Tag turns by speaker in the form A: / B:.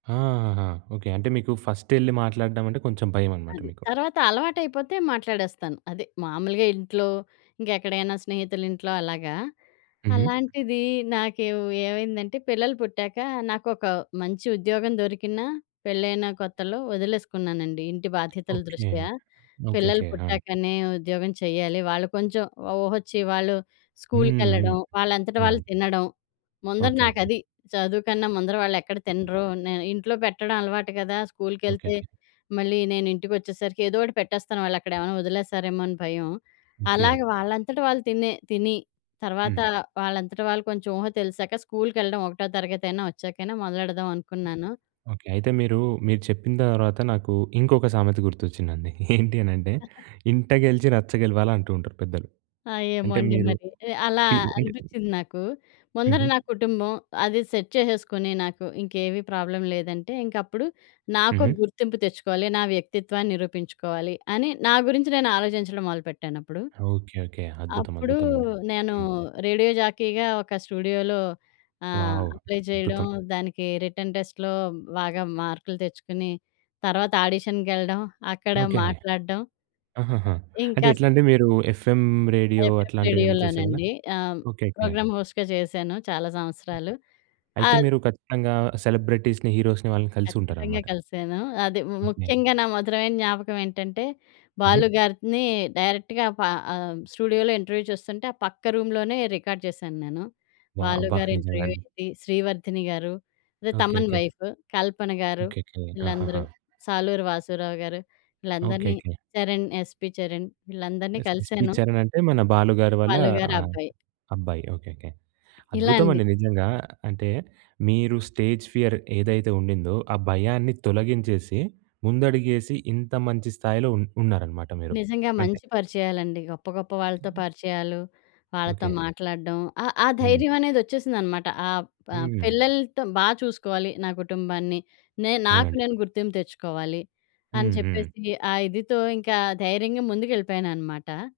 A: ఆ! ఆహాహా! ఓకే. అంటే, మీకూ ఫస్టెళ్ళి మాట్లాడడం అంటే, కొంచెం భయవనమాట
B: అది.
A: మీకు.
B: తర్వాత అలవాటయిపోతే మాట్లాడేస్తాను, అదే మాములుగా ఇంట్లో, ఇంకెక్కడైనా స్నేహితులింట్లో అలాగా.
A: హుహు.
B: అలాంటిదీ నాకెవ్ ఏవైందంటే, పిల్లలు పుట్టాకా నాకొకా మంచి ఉద్యోగం దొరికినా, పెళ్లైన కొత్తలో ఒదిలేసుకున్నానండీ, ఇంటి బాధ్యతల
A: ఓకే.
B: దృష్ట్యా. పిల్లలు
A: ఓకేకే. ఆ!
B: పుట్టాకనే ఉద్యోగం చెయ్యాలి, వాళ్ళు కొంచెం ఒ ఊహొచ్చి, వాళ్ళు
A: హ్మ్. హ్మ్.
B: స్కూలుకెళ్ళడం, వాళ్ళంతట వాళ్ళు
A: అవునండి.
B: తినడం. ముందర
A: ఓకే. ఓకే.
B: నాకది. చదువు కన్నా ముందర వాళ్ళెక్కడ తినరో! నేను ఇంట్లో పెట్టడం అలవాటు గదా! స్కూల్‌కెళ్తే
A: ఓకేకే.
B: మళ్ళీ నేనింటికొచ్చేసరికి ఏదోటి పెట్టేస్తాను, వాళ్ళక్కడేవన్నా ఒదిలేస్తారేమో అని భయం.
A: ఓకే.
B: అలాగే, వాళ్ళంతట వాళ్ళు తినే తిని తర్వాతా,
A: హ్మ్.
B: వాళ్ళంతట వాళ్ళు కొంచుం ఊహ తెలిశాక స్కూల్‌కెళ్ళడం ఒకటో తరగతయినా ఒచ్చాకైనా మొదలెడదావనుకున్నాను.
A: ఓకే. అయితే, మీరూ, మీరు చెప్పిన తర్వాత నాకూ ఇంకొక సామెత గుర్తొచ్చిందండి. ఏంటి అనంటే, 'ఇంట గెలిచి రచ్చ గెలవాలి' అంటూ ఉంటారు పెద్దలు.
B: ఆ! ఏమో
A: అంటే,
B: అండి
A: మీరు
B: మరి. ఆహ్, అలా
A: పి అంటే
B: అనిపిచ్చింది నాకూ. ముందర
A: హుహు.
B: నా కుటుంబం, అది సెట్ చేసేసుకొని నాకు ఇంకేవీ ప్రాబ్లమ్ లేదంటే, ఇంకప్పుడు నాకు
A: హుహు.
B: గుర్తింపు తెచ్చుకోవాలి, నా వ్యక్తిత్వాన్ని నిరూపించుకోవాలి. అని నా గురించి నేను ఆలోచించడం మొదలు పెట్టానప్పుడు.
A: ఓకే. ఓకే. అద్భుతం.
B: అప్పుడూ
A: అద్భుతమండి.
B: నేనూ
A: హ్మ్.
B: రేడియో జాకీగా ఒక స్టూడియోలో ఆహ్,
A: వావ్.
B: అప్లై చెయడం,
A: అద్భుతం.
B: దానికీ రిటన్ టెస్ట్‌లో బాగా మార్కులు తెచ్చుకుని, తర్వాతాడిషన్‌కెళ్ళడం, అక్కడ
A: ఓకే అండి.
B: మాట్లాడడం.
A: ఆహాహా! అంటే
B: ఇంకాస్త
A: ఎట్లంటే, మీరూ ఎఫ్ఎం రేడియో
B: ఎఫ్ఎం
A: అట్లాంటివేం చేసేవారా?
B: రేడియోలోనండీ! ఆ!
A: ఓకే. ఓకే.
B: ప్రోగ్రామ్ హోస్ట్ గా చేశాను చాలా సంవత్సరాలు.
A: అయితే,
B: ఆద్
A: మీరు ఖచ్చితంగా సెలబ్రిటీస్‌ని, హీరోస్‌ని వాళ్ళని
B: ఖచ్చితంగా
A: కలిసుంటారనమాట.
B: కలిశానూ. అది ము
A: ఓకే.
B: ముఖ్యంగా నా మధురమైన జ్ఞాపకమేంటంటే,
A: హుహు.
B: బాలు గారినీ డైరెక్ట్‌గా ప ఆహ్, స్టూడియోలో ఇంటర్వ్యూ చూస్తుంటే, ఆ పక్క రూమ్‌లోనే రికార్డ్ చేశాను నేను.
A: వావ్!
B: 'బాలు‌'
A: అబ్బా!
B: గారి ఇంటర్వ్యూ
A: నిజంగండి.
B: ఏంటి, 'శ్రీవర్ధని' గారు, అదే
A: okay.
B: 'Thaman'
A: okay.
B: Wife. 'Kalpana‌' garu,
A: okay. Okay. ఆహాహా!
B: వీళ్ళందరూ. 'సాలూరు వాసూరావు‌' గారు, వీళ్ళందరినీ.
A: ఓకేకే.
B: చరణ్ 'యస్‌పి చరణ్' వీళ్ళందరినీ
A: యస్ యస్‌పి
B: కలిశాను.
A: చరణంటే, మన 'బాలు' గారి వాళ్ళా
B: 'బాలు'
A: ఆ!
B: గారబ్బాయి.
A: అబ్బాయి. ఓకే. ఓకే.
B: ఇలా అండి.
A: అద్భుతమండి నిజంగా. అంటే, మీరు స్టేజ్ ఫియర్ ఏదైతే ఉండిందో, ఆ భయాన్ని తొలగించేసి, ముందడుగేసి ఇంత మంచి స్థాయిలో ఉన్ ఉన్నారనమాట మీరు.
B: నిజంగా.
A: అంతే.
B: మంచి పరిచయాలండి. గొప్ప గొప్ప వాళ్ళతో పరిచయాలు, వాళ్ళతో
A: ఓకే.
B: మాట్లాడడం. ఆ ఆ
A: హ్మ్.
B: ధైర్యవనేదొచ్చేసిందనమాట. ఆ ప
A: హ్మ్.
B: పిల్లలతో బా చూసుకోవాలి నా కుటుంబాన్ని. నే నాకు
A: అవునండి.
B: నేను గుర్తింపు తెచ్చుకోవాలి, అని
A: హ్మ్. హ్మ్.
B: చెప్పేసి, ఆ ఇదితో ఇంకా ధైర్యంగా ముందుకెళ్ళిపోయాననమాట.